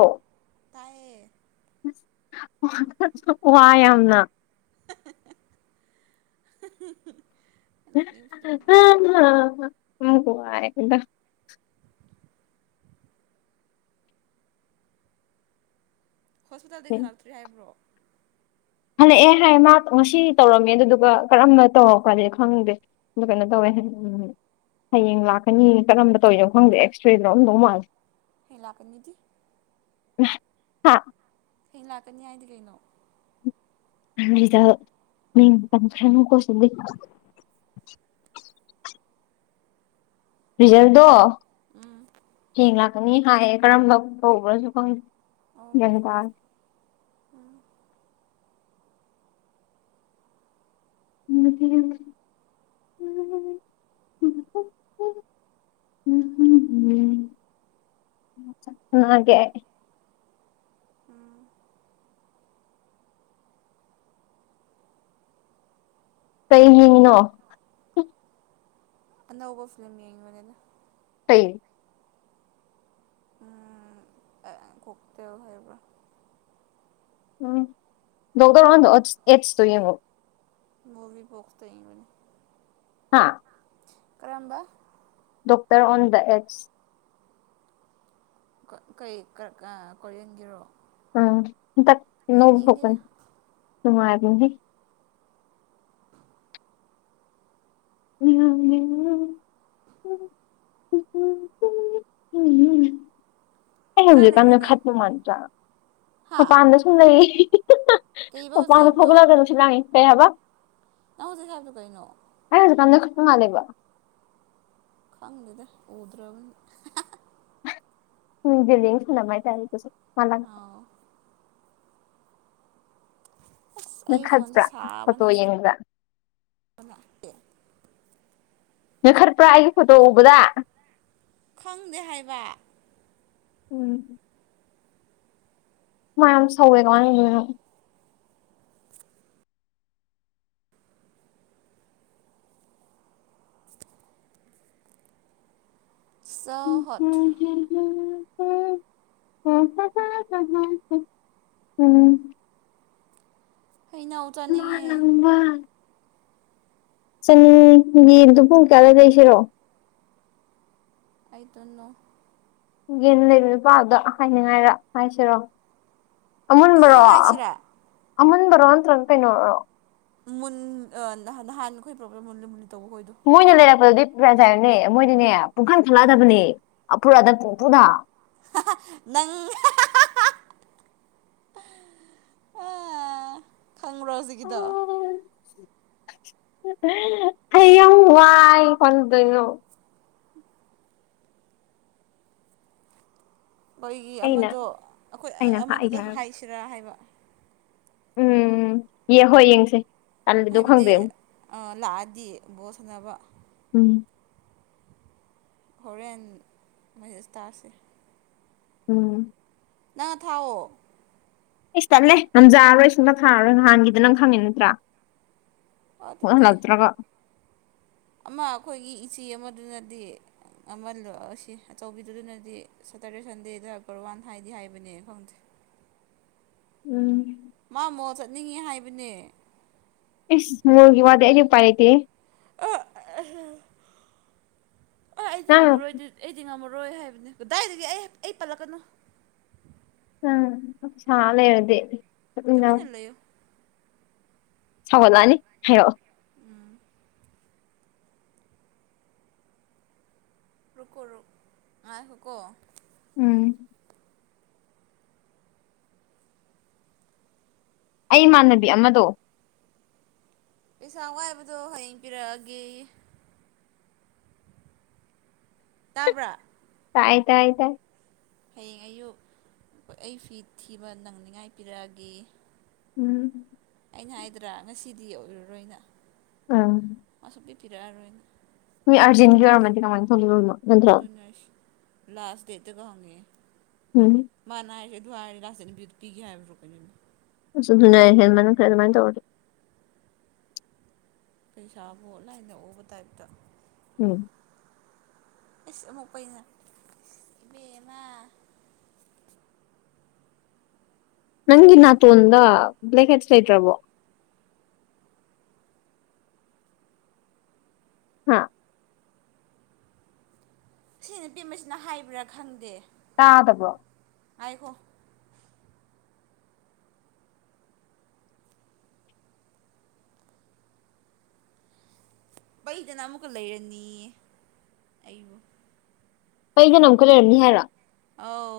ꯑꯣ ꯇꯥꯏꯌꯦ ꯋꯥꯏ ꯌꯥꯝꯅ [unintelligible] ꯅꯣꯛꯅꯤꯡꯕꯁꯤꯗꯅ ꯅꯣꯛꯄ ꯋꯥꯏꯗ ꯍꯣꯁꯄꯤꯇꯥꯜꯗꯩ ꯍꯜꯂꯛꯇ꯭ꯔꯤ ꯍꯥꯏꯕ꯭ꯔꯣ ꯍꯜꯂꯛꯑꯦ ꯍꯥꯏꯌꯦ ꯃꯥꯛ ꯉꯁꯤ ꯇꯧꯔꯝꯃꯦ ꯑꯗꯨꯗꯨꯒ ꯀꯔꯝꯅ ꯇꯧꯔꯛꯄ꯭ꯔꯗꯤ ꯈꯪꯗꯦ ꯑꯗꯨ ꯀꯩꯅꯣ ꯇꯧꯋꯦ ꯎꯝ ꯍꯌꯦꯡ ꯂꯥꯛꯀꯅꯤ ꯀꯔꯝꯕ ꯇꯧꯋꯤꯅꯣ ꯈꯪꯗꯦ ꯑꯦꯛꯁꯇ꯭ꯔꯦꯗꯤ ꯂꯧꯔꯝꯗꯧ ꯃꯥꯜꯂꯤ ꯍꯩ ꯂꯥꯛꯀꯅꯤꯗꯤ ꯍꯥꯥ ꯍꯌꯦꯡ ꯂꯥꯛꯀꯅꯤ ꯍꯥꯏꯗꯤ ꯀꯩꯅꯣ ꯅꯤꯖꯜ ꯃꯤꯡ ꯄꯟꯈ꯭ꯔꯅꯨꯀꯣ ꯁꯤꯗꯗꯤ ꯔꯤꯖꯜꯗꯣ ꯎꯝ ꯍꯌꯦꯡ ꯂꯥꯛꯀꯅꯤ ꯍꯥꯏꯌꯦ ꯀꯔꯝꯕ ꯇꯧꯕ꯭ꯔꯖꯨ ꯈꯪꯗꯦ ꯑꯣ ꯒ꯭ꯌꯥꯟ ꯇꯥ ꯎꯝ [unintelligible] [unintelligible] ꯍꯪꯉꯛꯑꯒꯦ ꯑꯩ ꯎꯝ ꯀꯩ ꯌꯦꯡꯉꯤꯅꯣ ꯑꯅꯧꯕ ꯐꯤꯂꯝ ꯌꯦꯡꯕꯅꯤꯗ ꯀꯩ ꯎꯝ ꯀꯣꯛꯇꯦꯜ ꯍꯥꯏꯕ꯭ꯔꯥ ꯎꯝ ꯗꯣꯛꯇ꯭ꯔ ꯑꯣꯟ ꯗ ꯑꯣꯠꯁ ꯑꯦꯠꯁꯇꯨ ꯌꯦꯡꯉꯣ ꯃꯣꯚꯤ ꯕꯣꯛꯁꯇ ꯌꯦꯡꯕꯅꯤ ꯍꯥꯥ ꯀꯔꯝꯕ ꯗꯣꯛꯇ꯭ꯔ ꯑꯣꯟ ꯗ ꯑꯦꯠꯁ ꯀꯩ ꯀ꯭ꯔꯛ ꯑꯥ ꯀꯣꯔꯤꯌꯥꯟꯒꯤꯔꯣ ꯎꯝ ꯍꯟꯇꯛ ꯑꯅꯧꯕ ꯊꯣꯛꯄꯅꯤ ꯅꯨꯡꯉꯥꯏꯕꯅꯤꯍꯦ [unintelligible] [unintelligible] ꯑꯩ ꯀꯥꯏ ꯍꯧꯖꯤꯛꯀꯥꯟꯖꯦ ꯂꯩꯔꯤꯅꯣ ꯈꯠꯄ ꯃꯥꯟꯗ꯭ꯔꯥ ꯍꯥ ꯃꯄꯥꯟꯗ ꯁꯨꯨꯝ ꯂꯩꯌꯦ ꯀꯩꯕ ꯍꯧꯖꯤꯛ ꯑꯣꯛꯄꯥꯟꯗ ꯍꯥꯏꯕꯗꯣ ꯐꯥꯎꯒꯠꯂꯛꯑꯒ ꯅꯨꯡꯁꯤꯠ ꯂꯥꯡꯉꯤ ꯀꯩ ꯍꯥꯏꯕ ꯅꯪ ꯍꯧꯖꯤꯛ ꯍꯥꯏꯕꯗꯨ ꯀꯩꯅꯣ ꯑꯩ ꯍꯧꯖꯤꯛꯀꯥꯟꯖ‌ꯦ ꯈꯠꯄ ꯃꯥꯜꯂꯦꯕ ꯈꯪꯗꯦꯗ ꯎꯗ꯭ꯔꯕꯅꯤꯅ ꯃꯤꯡꯖꯦꯜꯂꯤꯡ ꯁꯥꯟꯅꯕ ꯍꯥꯏꯇꯥꯔꯦꯗꯁꯨ ꯃꯥꯂꯡ ꯑꯥꯎ ꯑꯁ ꯑꯩ ꯐꯣꯟꯁꯦ ꯅꯣꯏꯈꯠꯄ꯭ꯔꯥ ꯐꯣꯇꯣ ꯁꯥꯕꯅ ꯌꯦꯡꯕꯗꯥ [unintelligible] ꯅꯣꯏꯈꯠꯄ꯭ꯔꯥ ꯑꯩꯒꯤ ꯐꯣꯇꯣ ꯎꯕꯗꯥ ꯈꯪꯗꯦ ꯍꯥꯏꯕ ꯎꯝ ꯍꯨꯃꯥꯏ ꯌꯥꯝ ꯁꯧꯋꯦ ꯀꯃꯥꯏ ꯇꯧꯗꯣꯏꯅꯦ [inaudible] ꯆ ꯍꯣꯠ [unintelligible] [inaudible] [inaudible] [unintelligible] ꯊꯩꯅꯧꯠ ꯃꯥꯂꯡꯕ ꯆꯅꯤꯡꯉꯤ ꯌꯦꯟꯗꯨ ꯄꯨꯡ ꯀꯌꯥꯗꯩ ꯂꯩꯁꯤꯔꯣ ꯑꯥꯏ ꯇꯣꯟꯅꯣ ꯌꯦꯟ ꯂꯩꯕ ꯅꯨꯄꯥꯗꯨꯗ ꯍꯥꯏꯅꯤꯡꯉꯥꯏꯔꯥ ꯍꯥꯏꯁꯤꯔꯣ ꯑꯃꯨꯟꯕꯔꯣ ꯑꯁꯦꯡꯕ ꯍꯥꯏꯁꯤꯔꯥ ꯑꯃꯨꯟꯕꯔꯣ ꯅꯠꯇ꯭ꯔꯒ ꯀꯩꯅꯣꯔꯣ ꯃꯨꯟ ꯑꯥ ꯅꯍꯥꯟ ꯅꯍꯥꯟ ꯑꯩꯈꯣꯏ ꯄ꯭ꯔꯣꯕ꯭ꯂꯦꯝ ꯃꯨꯜꯂꯤ ꯃꯨꯜꯂꯤ ꯇꯧꯕ ꯍꯣꯏꯗꯣ ꯃꯣꯏꯅ ꯂꯩꯔꯛꯄꯗꯨꯗꯤ ꯄ꯭ꯔꯦꯟꯁꯥꯏꯔꯝꯅꯦ ꯃꯣꯏꯗꯤꯅꯦ ꯄꯨꯡꯈꯟ ꯈꯜꯂꯛꯑꯗꯕꯅꯦ ꯑꯐꯨꯔꯥꯗ ꯄꯨꯡꯐꯨꯗ ꯅꯪ ꯑ ꯈꯪꯕ꯭ꯔꯣ ꯍꯧꯖꯤꯛꯀꯤꯗꯣ ꯑꯩ ꯌꯥꯝ ꯋꯥꯏ ꯈꯪꯗꯨꯏꯅꯣ ꯑꯩꯈꯣꯏꯒꯤ ꯑꯩꯅ ꯑꯃꯗꯣ ꯑꯩꯈꯣꯏ ꯑꯩꯅ ꯍꯥꯏꯒꯦ ꯑꯃꯗꯨꯗ ꯍꯥꯏꯔ ꯍꯥꯏꯁꯤꯔꯥ ꯍꯥꯏꯕ ꯎꯝ ꯌꯦ ꯍꯣꯏ ꯌꯦꯡꯁꯦ ꯇꯜꯂꯤꯗꯣ ꯍꯥꯏꯕꯗꯤ ꯈꯪꯗꯦ ꯂꯥꯛꯑꯗꯤ ꯕꯣꯠ ꯁꯥꯟꯅꯕ ꯎꯝ ꯍꯣꯔꯦꯟ ꯃꯌꯦꯛꯁꯇꯥꯥꯁꯦ ꯎꯝ ꯅꯪ ꯊꯥꯎꯑꯣ ꯏꯁ ꯇꯠꯂꯦ ꯉꯝꯖꯥꯔꯣꯏ ꯑꯩ ꯁꯨꯡꯊ ꯊꯥꯔꯔꯣꯏ ꯅꯍꯥꯟꯒꯤꯗꯣ ꯅꯪ ꯈꯪꯉꯤ ꯅꯠꯇ꯭ꯔꯥ ꯑꯗꯨꯗꯤ ꯍꯟꯂꯛꯇ꯭ꯔꯒ ꯑꯃ ꯑꯩꯈꯣꯏꯒꯤ ꯏꯆꯦ ꯑꯃꯗꯨꯅꯗꯤ ꯑꯃꯜ ꯑꯁꯤ ꯑꯆꯧꯕꯤꯗꯨꯅꯗꯤ ꯁꯇꯔꯗꯦ ꯁꯟꯗꯦꯗ ꯀꯔ ꯋꯥꯟ ꯍꯥꯏꯗꯤ ꯍꯥꯏꯕꯅꯦ ꯈꯪꯗꯦ ꯎꯝ ꯃꯥ ꯃꯣꯜ ꯆꯠꯅꯤꯡꯉꯤ ꯍꯥꯏꯕꯅꯦ ꯏꯁ ꯃꯣꯜꯒꯤ ꯋꯥꯗꯤ ꯑꯩꯗꯤ ꯎꯄꯥꯏ ꯂꯩꯇꯦꯍꯦ ꯑ ꯑ ꯑ ꯑꯩꯗꯤ ꯅꯪ ꯉꯝꯃꯔꯣꯏ ꯑꯗꯨꯗꯤ ꯑꯩꯗꯤ ꯉꯝꯃꯔꯣꯏ ꯍꯥꯏꯕꯅꯤ ꯀꯗꯥꯏꯗꯒꯤ ꯑꯩ ꯑꯩ ꯄꯜꯂꯛꯀꯅꯣ ꯎꯝ ꯁꯥ ꯂꯩꯔꯗꯤ ꯆꯠꯃꯤꯟꯅꯧ ꯇꯨꯃꯤꯟꯅ ꯂꯩꯌꯨ ꯁꯥꯎꯒꯜꯂꯑꯅꯤ ꯍꯥꯏꯌꯣ ꯎꯝ ꯔꯨꯀꯣꯔꯨ ꯉꯥꯏꯈꯣꯀꯣ ꯎꯝ ꯑꯩ ꯃꯥꯟꯅꯕꯤ ꯑꯃꯗꯣ ꯄꯩꯁꯥ ꯋꯥꯏꯕꯗꯣ ꯍꯌꯦꯡ ꯄꯤꯔꯛꯑꯒꯦꯌꯦ ꯇꯥꯕ꯭ꯔꯥ ꯥꯇꯥꯏ ꯇꯥꯏ ꯇꯥꯏ ꯍꯌꯦꯡ ꯑꯌꯨꯛ ꯑꯩ ꯐꯤ ꯊꯤꯕ ꯅꯪꯅꯤꯡꯉꯥꯏ ꯄꯤꯔꯛꯑꯒꯦ ꯎꯝ ꯑꯩꯅ ꯍꯥꯏꯗ꯭ꯔꯥ ꯉꯁꯤꯗꯤ ꯑꯣꯏꯔꯔꯣꯏꯅ ꯎꯝ ꯁꯨꯡꯄꯤ ꯄꯤꯔꯛꯑꯔꯣꯏꯅ ꯃꯤ ꯑꯔꯖꯦꯟꯒꯤ ꯑꯣꯏꯔꯝꯃꯗꯤ ꯀꯃꯥꯏ ꯇꯧꯗꯣꯏꯕ ꯅꯠꯇ꯭ꯔꯣ ꯑꯁ ꯂꯥꯁ ꯗꯦꯠꯇꯒ ꯍꯪꯉꯥꯛꯑꯦ ꯎꯝ ꯃꯥꯅꯥ ꯍꯥꯏꯔꯤꯁꯦ ꯑꯗꯨ ꯍꯥꯏꯔ ꯂꯥꯁ ꯗꯦꯠꯇ ꯄꯤꯔꯁꯨ ꯄꯤꯒꯦ ꯍꯥꯏꯕꯅꯤꯕ ꯁꯨꯝ ꯌꯥꯏ ꯍꯦꯜꯃꯟꯈ꯭ꯔꯦ ꯑꯗꯨꯃꯥꯏ ꯇꯧꯔꯗꯤ ꯄꯩꯁꯥꯕꯨ ꯂꯥꯏꯅ ꯎꯕ ꯇꯥꯏꯞꯇ ꯎꯝ ꯏꯁ ꯑꯃꯨꯛ ꯄꯩꯅ ꯕꯦꯝꯃ ꯅꯪꯒꯤ ꯅꯇꯣꯟꯗ ꯕ꯭ꯂꯦꯛ ꯍꯦꯠꯁ ꯂꯩꯇ꯭ꯔꯕꯣ ꯍꯥꯥ ꯁꯤ ꯅꯨꯄꯤꯃꯁꯤꯅ ꯍꯥꯏꯕ꯭ꯔꯥ ꯈꯪꯗꯦ ꯇꯥꯗꯕꯔꯣ ꯑꯩꯍꯣ ꯄꯩꯗꯅ ꯑꯃꯨꯛꯀ ꯂꯩꯔꯅꯤ ꯑꯩꯕꯨ ꯄꯩꯗꯅ ꯑꯃꯨꯛꯀ ꯂꯩꯔꯝꯅꯤ ꯍꯥꯏꯔꯣ ꯑꯥꯎ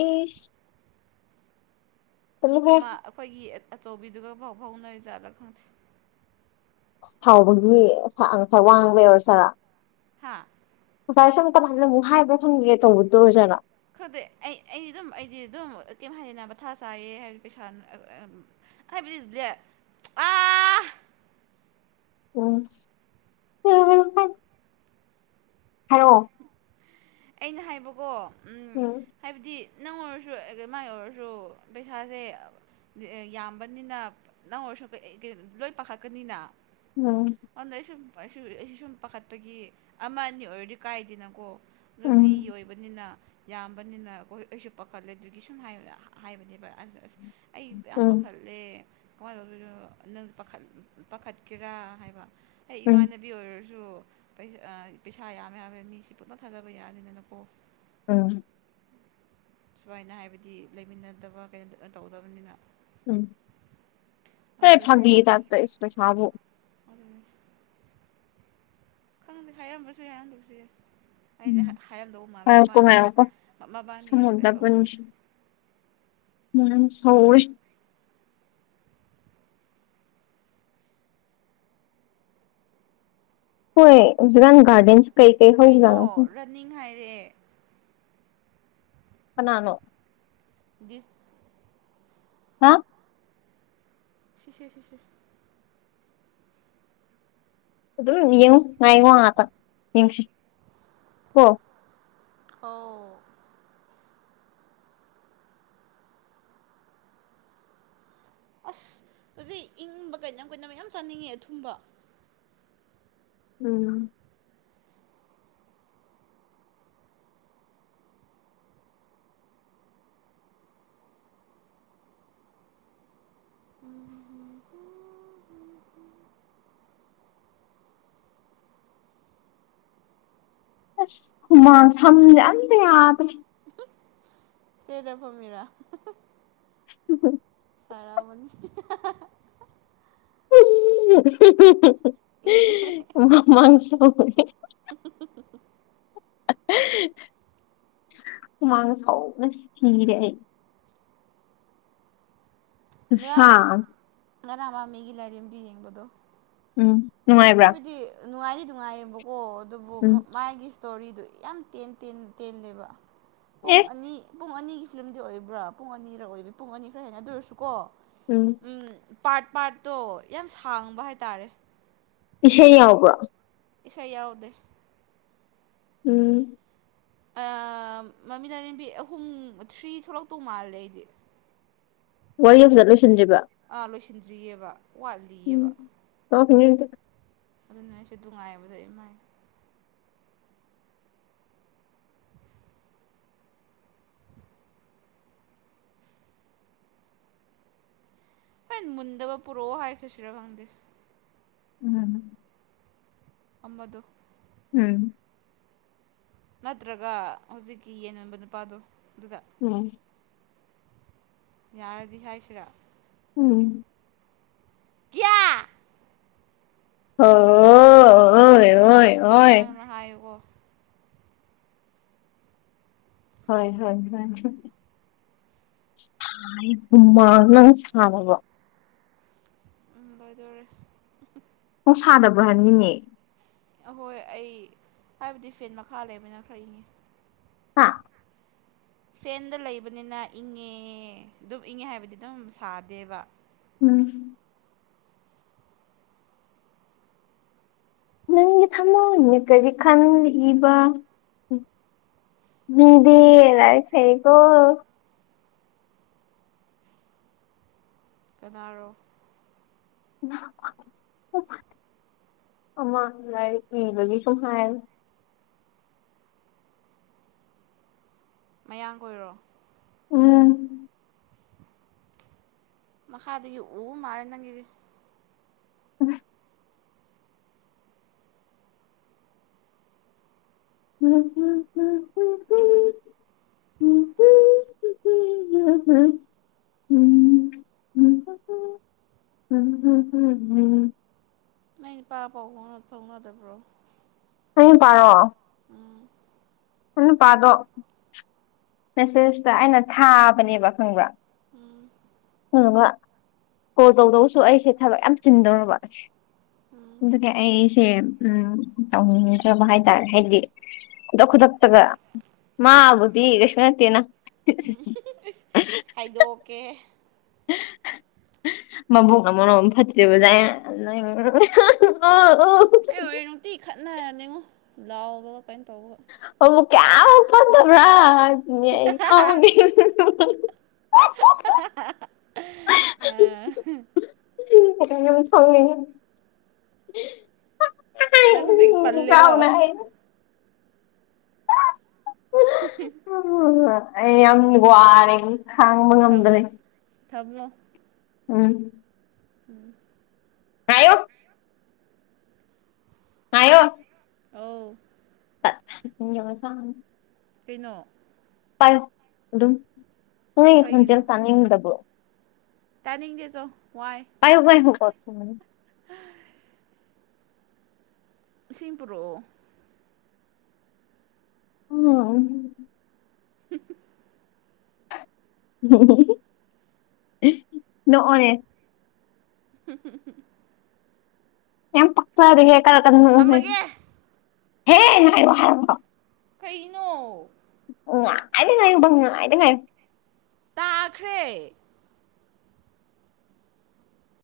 ꯏꯁ ꯆꯠꯂꯨꯍꯦ ꯑꯃ ꯑꯩꯈꯣꯏꯒꯤ ꯑꯆꯧꯕꯤꯗꯨꯒ ꯄꯥꯎ ꯐꯥꯎꯅꯔꯤꯖꯥꯠꯂ ꯈꯪꯗꯦ ꯁꯥꯎꯕꯒꯤ ꯉꯁꯥꯏ ꯋꯥꯏ ꯉꯥꯡꯕꯩ ꯑꯣꯏꯔ ꯖꯥꯠꯂ ꯍꯥꯥ ꯉꯁꯥꯏ ꯁꯝ [unintelligible] ꯑꯃꯨꯛ ꯍꯥꯏꯕ꯭ꯔꯥ ꯈꯪꯗꯤꯌꯦ ꯇꯧꯕꯗꯣ ꯑꯣꯏꯖꯥꯔꯣ ꯈꯪꯗꯦ ꯑꯩ ꯑꯩ ꯑꯗꯨꯝ ꯑꯩꯗꯤ ꯑꯗꯨꯝ ꯀꯩ ꯍꯥꯏꯅ ꯃꯊꯥ ꯁꯥꯌꯦ ꯍꯥꯏꯗꯤ ꯄꯩꯁꯥ ꯍꯥꯏꯕꯗꯤ ꯑ ꯎꯝ [unintelligible] ꯍꯥꯏꯔꯣ ꯑꯩꯅ ꯍꯥꯏꯕꯀꯣ ꯎꯝ ꯍꯥꯏꯕꯗꯤ ꯅꯪ ꯑꯣꯏꯔꯁꯨ ꯃꯥꯏ ꯑꯣꯏꯔꯁꯨ ꯄꯩꯁꯥꯁꯦ ꯌꯥꯝꯕꯅꯤꯅ ꯅꯪ ꯑꯣꯏꯔꯁꯨ ꯂꯣꯏ ꯄꯥꯈꯠꯀꯅꯤꯅ ꯎꯝ ꯑꯗꯨꯗ ꯑꯩ ꯁꯨꯝ ꯑꯩꯁꯨ ꯑꯩꯁꯨ ꯁꯨꯝ ꯄꯥꯈꯠꯄꯒꯤ ꯑꯃ ꯑꯅꯤ ꯑꯣꯏꯔꯗꯤ ꯀꯥꯏꯗꯦꯅꯀꯣ ꯅꯨꯄꯤ ꯎꯝ ꯑꯣꯏꯕꯅꯤꯅ ꯌꯥꯝꯕꯅꯤꯅ ꯑꯩꯈꯣꯏ ꯑꯩꯁꯨ ꯄꯥꯈꯠꯂꯦ ꯑꯗꯨꯒꯤ ꯁꯨꯝ ꯍꯥꯏꯕꯅꯦꯕ ꯑꯁ ꯑꯩ ꯌꯥꯝ ꯎꯝ ꯄꯥꯈꯠꯂꯦ ꯀꯃꯥꯏꯅꯅꯣ ꯅꯪ ꯄꯥꯈꯠ ꯄꯥꯈꯠꯀꯦꯔꯥ ꯍꯥꯏꯕ ꯑꯩ ꯎꯝ ꯏꯃꯥꯅꯦ ꯅꯕꯤ ꯑꯣꯏꯔꯁꯨ ꯄꯩꯁꯥ ꯌꯥꯝ ꯌꯥꯕ ꯃꯤꯁꯤ ꯄꯨꯟꯅ ꯊꯥꯖꯕ ꯌꯥꯗꯦꯗꯅꯀꯣ ꯎꯝ ꯁꯨꯃꯥꯏꯅ ꯍꯥꯏꯕꯗꯤ ꯂꯩꯃꯤꯟꯅꯗꯕ ꯀꯩꯅꯣ ꯇꯧꯗꯕꯅꯤꯅ ꯎꯝ ꯍꯦ ꯑꯗꯨꯒꯤ ꯁꯨꯝ ꯐꯥꯒꯤ ꯄꯥꯈꯠꯄ ꯇꯥꯏꯞꯇꯥ ꯏꯁ ꯄꯩꯁꯕꯨ [unintelligible] ꯈꯪꯗꯦ ꯍꯥꯏꯔꯝꯕꯁꯨ ꯌꯥ ꯍꯥꯏꯔꯝꯗꯕꯁꯨ ꯌꯥꯏ ꯑꯩꯁꯦ ꯎꯝ ꯍꯥꯏꯔꯝꯗꯧ ꯃꯥꯜꯂꯕ ꯉꯥꯏꯌꯣꯀꯣ ꯃꯕꯥꯅꯤ ꯉꯥꯏꯌꯣꯀꯣ ꯃꯕꯥꯅꯤ ꯌꯥꯝ ꯀꯩꯅꯣ ꯁꯪꯉꯝꯗꯕ ꯇꯧꯕꯒꯤ ꯎꯝ ꯁꯧꯋꯦ ꯍꯣꯏ ꯍꯧꯖꯤꯛꯀꯟ ꯒꯔꯗꯦꯟꯁꯦ ꯀꯩ ꯀꯩ ꯍꯧꯖꯠꯅꯣ ꯈꯪ ꯅꯤꯡ ꯍꯥꯏꯔꯦ ꯀꯥꯅꯥꯅꯣ ꯗꯤꯁ ꯍꯥ ꯁꯤꯁꯦ ꯁꯤꯁꯦ ꯑꯗꯨꯝ ꯌꯦꯉꯣ ꯉꯥꯏꯉꯣ ꯉꯥꯛꯇꯪ ꯌꯦꯡꯁꯤ ꯀꯣ ꯍꯣ ꯑꯁ ꯍꯧꯖꯤꯛ ꯏꯪꯕ ꯀꯩꯅꯝ ꯀꯩꯅꯝꯌꯥꯝ ꯆꯥꯅꯤꯡꯉꯦ ꯑꯊꯨꯝꯕ ꯎꯝ [unintelligible] ꯑꯁ ꯍꯨꯃꯪ ꯁꯝꯁꯦ ꯑꯝ ꯌꯥꯗ꯭ꯔꯦ ꯏꯁꯇ꯭ꯌꯥꯔ ꯗ ꯐꯝꯃꯤꯔꯣ [unintelligible] ꯁꯥꯔꯝꯃꯅꯤ ꯎꯝ [unintelligible] [inaudible] ꯏ [unintelligible] ꯍꯨꯃꯡ ꯁꯧꯑꯦ [unintelligible] ꯍꯨꯃꯥꯡ ꯁꯧꯕꯅ ꯁꯤꯔꯦ ꯑꯩ ꯈꯨꯁꯥ ꯉꯔꯥꯡ ꯑꯃ ꯉꯔꯥꯡ ꯃꯃꯤꯒꯤ ꯂꯥꯏꯔꯤꯛ ꯑꯗꯨ ꯌꯦꯡꯕꯗꯣ ꯎꯝ ꯅꯨꯡꯉꯥꯏꯕ꯭ꯔꯥ ꯍꯥꯏꯕꯗꯤ ꯅꯨꯡꯉꯥꯏꯗꯤ ꯅꯨꯡꯉꯥꯏꯌꯦꯕꯀꯣ ꯑꯗꯨꯕꯨ ꯎꯝ ꯃꯥꯒꯤ__ ꯏꯁꯇꯣꯔꯤꯗꯨ ꯌꯥꯝ ꯇꯦꯟ ꯇꯦꯟ ꯇꯦꯜꯂꯦꯕ ꯄꯨꯡ ꯑꯦ ꯑꯅꯤ__ ꯄꯨꯡ ꯑꯅꯤꯒꯤ ꯐꯤꯂꯝꯗꯤ ꯑꯣꯏꯕ꯭ꯔꯥ ꯄꯨꯡ ꯑꯅꯤꯔꯛ ꯑꯣꯏꯕ ꯄꯨꯡ ꯑꯅꯤ ꯈꯔ ꯍꯦꯟꯅ ꯑꯗꯨ ꯑꯣꯏꯔꯁꯨꯀꯣ__ ꯎꯝ ꯎꯝ ꯄꯥꯔꯠ ꯄꯥꯔꯠꯇꯣ ꯌꯥꯝ ꯁꯥꯡꯕ ꯍꯥꯏꯇꯥꯔꯦ ꯏꯁꯩ ꯌꯥꯎꯕ꯭ꯔꯥ ꯏꯁꯩ ꯌꯥꯎꯗꯦ ꯎꯝ ꯃꯃꯤ ꯇꯔꯦꯝꯕꯤ ꯑꯍꯨꯝ ꯊ꯭ꯔꯤ ꯊꯣꯛꯂꯛꯇꯧ ꯃꯥꯜꯂꯦ ꯑꯩꯗꯤ꯫ ꯋꯥꯔꯤ ꯐꯖꯅ ꯂꯣꯏꯁꯤꯟꯗ꯭ꯔꯤꯕ ꯑꯥ ꯂꯣꯏꯁꯤꯟꯗ꯭ꯔꯤꯑꯕ ꯋꯥꯠꯂꯤꯑꯕ ꯊꯣꯛꯂꯛꯈꯤꯅꯤ ꯑꯗꯨꯗꯤ ꯑꯗꯨꯅ ꯑꯩꯁꯨ ꯑꯗꯨ ꯉꯥꯏꯕꯗ ꯏꯃꯥꯏ ꯃꯨꯟꯗꯕ ꯄꯨꯔꯣ ꯍꯥꯏꯈꯁꯤꯔ ꯈꯪꯗꯦ ꯎꯝ ꯑꯃꯗꯨ ꯎꯝ ꯅꯠꯇ꯭ꯔꯒ ꯍꯧꯖꯤꯛꯀꯤ ꯌꯦꯟ ꯌꯣꯟꯕ ꯅꯨꯄꯥꯗꯣ ꯑꯗꯨꯗ ꯎꯝ ꯌꯥꯔꯗꯤ ꯍꯥꯏꯁꯤꯔ ꯎꯝ ꯀꯌꯥ ꯑꯣ ꯅꯪꯅ ꯍꯥꯏꯌꯨꯀꯣ ꯍꯣꯏ ꯍꯣꯏ ꯍꯣꯏ [unintelligible] ꯎꯝ ꯂꯣꯏꯗꯣꯔꯦ ꯄꯣꯡ ꯁꯗꯕ꯭ꯔꯥ ꯍꯥꯏꯅꯤꯅꯦ ꯑꯍꯣꯏ ꯑꯩ ꯍꯥꯏꯕꯗꯤ ꯐꯦꯟ ꯃꯈꯥ ꯂꯩꯕꯅꯤꯅ ꯈꯔ ꯏꯪꯉꯤ ꯍꯥꯥ ꯐꯦꯟꯗ ꯂꯩꯕꯅꯤꯅ ꯏꯪꯉꯦ ꯑꯗꯨꯝ ꯏꯪꯉꯦ ꯍꯥꯏꯕꯗꯤ ꯑꯗꯨꯝ ꯁꯥꯗꯦꯕ ꯎꯝ ꯅꯪꯒꯤ ꯊꯃꯣꯏꯅ ꯀꯔꯤ ꯈꯟ ꯏꯕ ꯅꯪꯗꯤ ꯂꯥꯏꯔꯤꯛ ꯍꯩꯌꯦꯀꯣ ꯀꯅꯥꯔꯣ ꯑꯃ ꯂꯥꯏꯔꯤꯛ ꯏꯕꯒꯤ ꯁꯨꯝ ꯍꯥꯏ ꯃꯌꯥꯡ ꯀꯣꯏꯔꯣ ꯎꯝ ꯃꯈꯥꯗꯒꯤ ꯎ ꯃꯥꯜꯂꯦ ꯅꯪꯒꯤꯁꯦ ꯎꯝ ꯍꯨꯝ ꯍꯨꯝ ꯍꯝ ꯎ [inaudible] ꯎꯝꯝ ꯍꯝꯝ [inaudible] ꯅꯪ ꯏꯄꯥ ꯄꯥꯎ ꯐꯥꯎꯅꯗꯕ꯭ꯔꯣ ꯑꯩ ꯅꯨꯄꯥꯔꯣ ꯎꯝ ꯅꯨꯄꯥꯗꯣ ꯃꯦꯁꯦꯁꯇ ꯑꯩꯅ ꯊꯥꯕꯅꯦꯕ ꯈꯪꯕ꯭ꯔꯥ ꯎꯝ ꯑꯗꯨꯒ ꯀꯣꯜ ꯇꯧꯗꯧꯁꯨ ꯑꯩꯁꯦ ꯊꯕꯛ ꯌꯥꯝ ꯆꯤꯟꯗꯧꯔꯕ ꯑꯁ ꯎꯝ ꯑꯗꯨꯗꯒꯤ ꯑꯩ ꯑꯩꯁꯦ ꯎꯝ ꯇꯧꯅꯤꯡꯗ꯭ꯔꯕ ꯍꯥꯏꯇꯥꯔꯦ ꯍꯥꯏꯗꯤ ꯈꯨꯗꯛ ꯈꯨꯗꯛ ꯒ ꯃꯥꯕꯨꯗꯤ ꯀꯩꯁꯨ ꯅꯠꯇꯦꯅ ꯎ ꯑꯁ ꯍꯥꯏꯗꯣꯛꯀꯦ ꯎ [inaudible] ꯃꯕꯨꯛꯅ ꯃꯔꯣꯜ ꯑꯃ ꯐꯠꯇꯔꯤꯕꯥ ꯅꯪ ꯎꯃ ꯑꯩ ꯍꯣꯔꯦꯟ ꯅꯨꯡꯇꯤ ꯈꯠꯅꯔꯅꯦꯉꯣ ꯂꯥꯎꯕ ꯀꯩꯅꯣ ꯇꯧꯕꯒ ꯃꯕꯨꯛ ꯀꯌꯥꯃꯨꯛ ꯐꯠꯇꯕ꯭ꯔꯥ ꯍꯥꯏꯖꯤꯅꯤ ꯑꯩ [unintelligible] [unintelligible] ꯌꯥꯝ ꯁꯥꯎꯅꯤꯡ ꯅꯪ ꯍꯧꯖꯤꯛ ꯄꯜꯂꯦꯀꯣ [unintelligible] ꯎ ꯑꯩ ꯌꯥꯝ ꯋꯥꯔꯦ ꯈꯥꯡꯕ ꯊꯝ ꯉꯝꯗ꯭ꯔꯦ ꯊꯝꯃꯣ ꯎꯝ [inaudible] ꯍꯥꯏꯌꯣ ꯍꯥꯏꯌꯣ ꯑꯧ ꯁ [unintelligible] ꯀꯩꯅꯣ ꯄꯥꯏꯌꯨ ꯑꯗꯨꯝ ꯅꯣꯏꯒꯤ ꯈꯣꯟꯖꯦꯜ ꯇꯥꯅꯤꯡꯗꯕ꯭ꯔꯣ ꯇꯅꯤꯡꯗꯦꯆꯣ ꯋꯥꯏ [unintelligible] ꯁꯤꯡꯄꯨꯔꯣ [unintelligible] [inaudible] ꯅꯣꯛꯑꯣꯅꯦ [inaudible] ꯌꯥꯝ ꯄꯥꯛꯆꯔꯦꯍꯦ ꯈꯔ ꯀꯟ ꯅꯣꯛꯑꯣꯍꯦ ꯊꯝꯃꯒꯦ ꯉꯥꯏꯌꯣ ꯍꯥꯏꯔꯒ ꯀꯩꯅꯣ ꯉꯥꯏꯗ ꯉꯥꯏꯌꯣꯕ ꯉꯥꯏꯗ ꯉꯥꯏꯌꯨ ꯇꯥꯈ꯭ꯔꯦ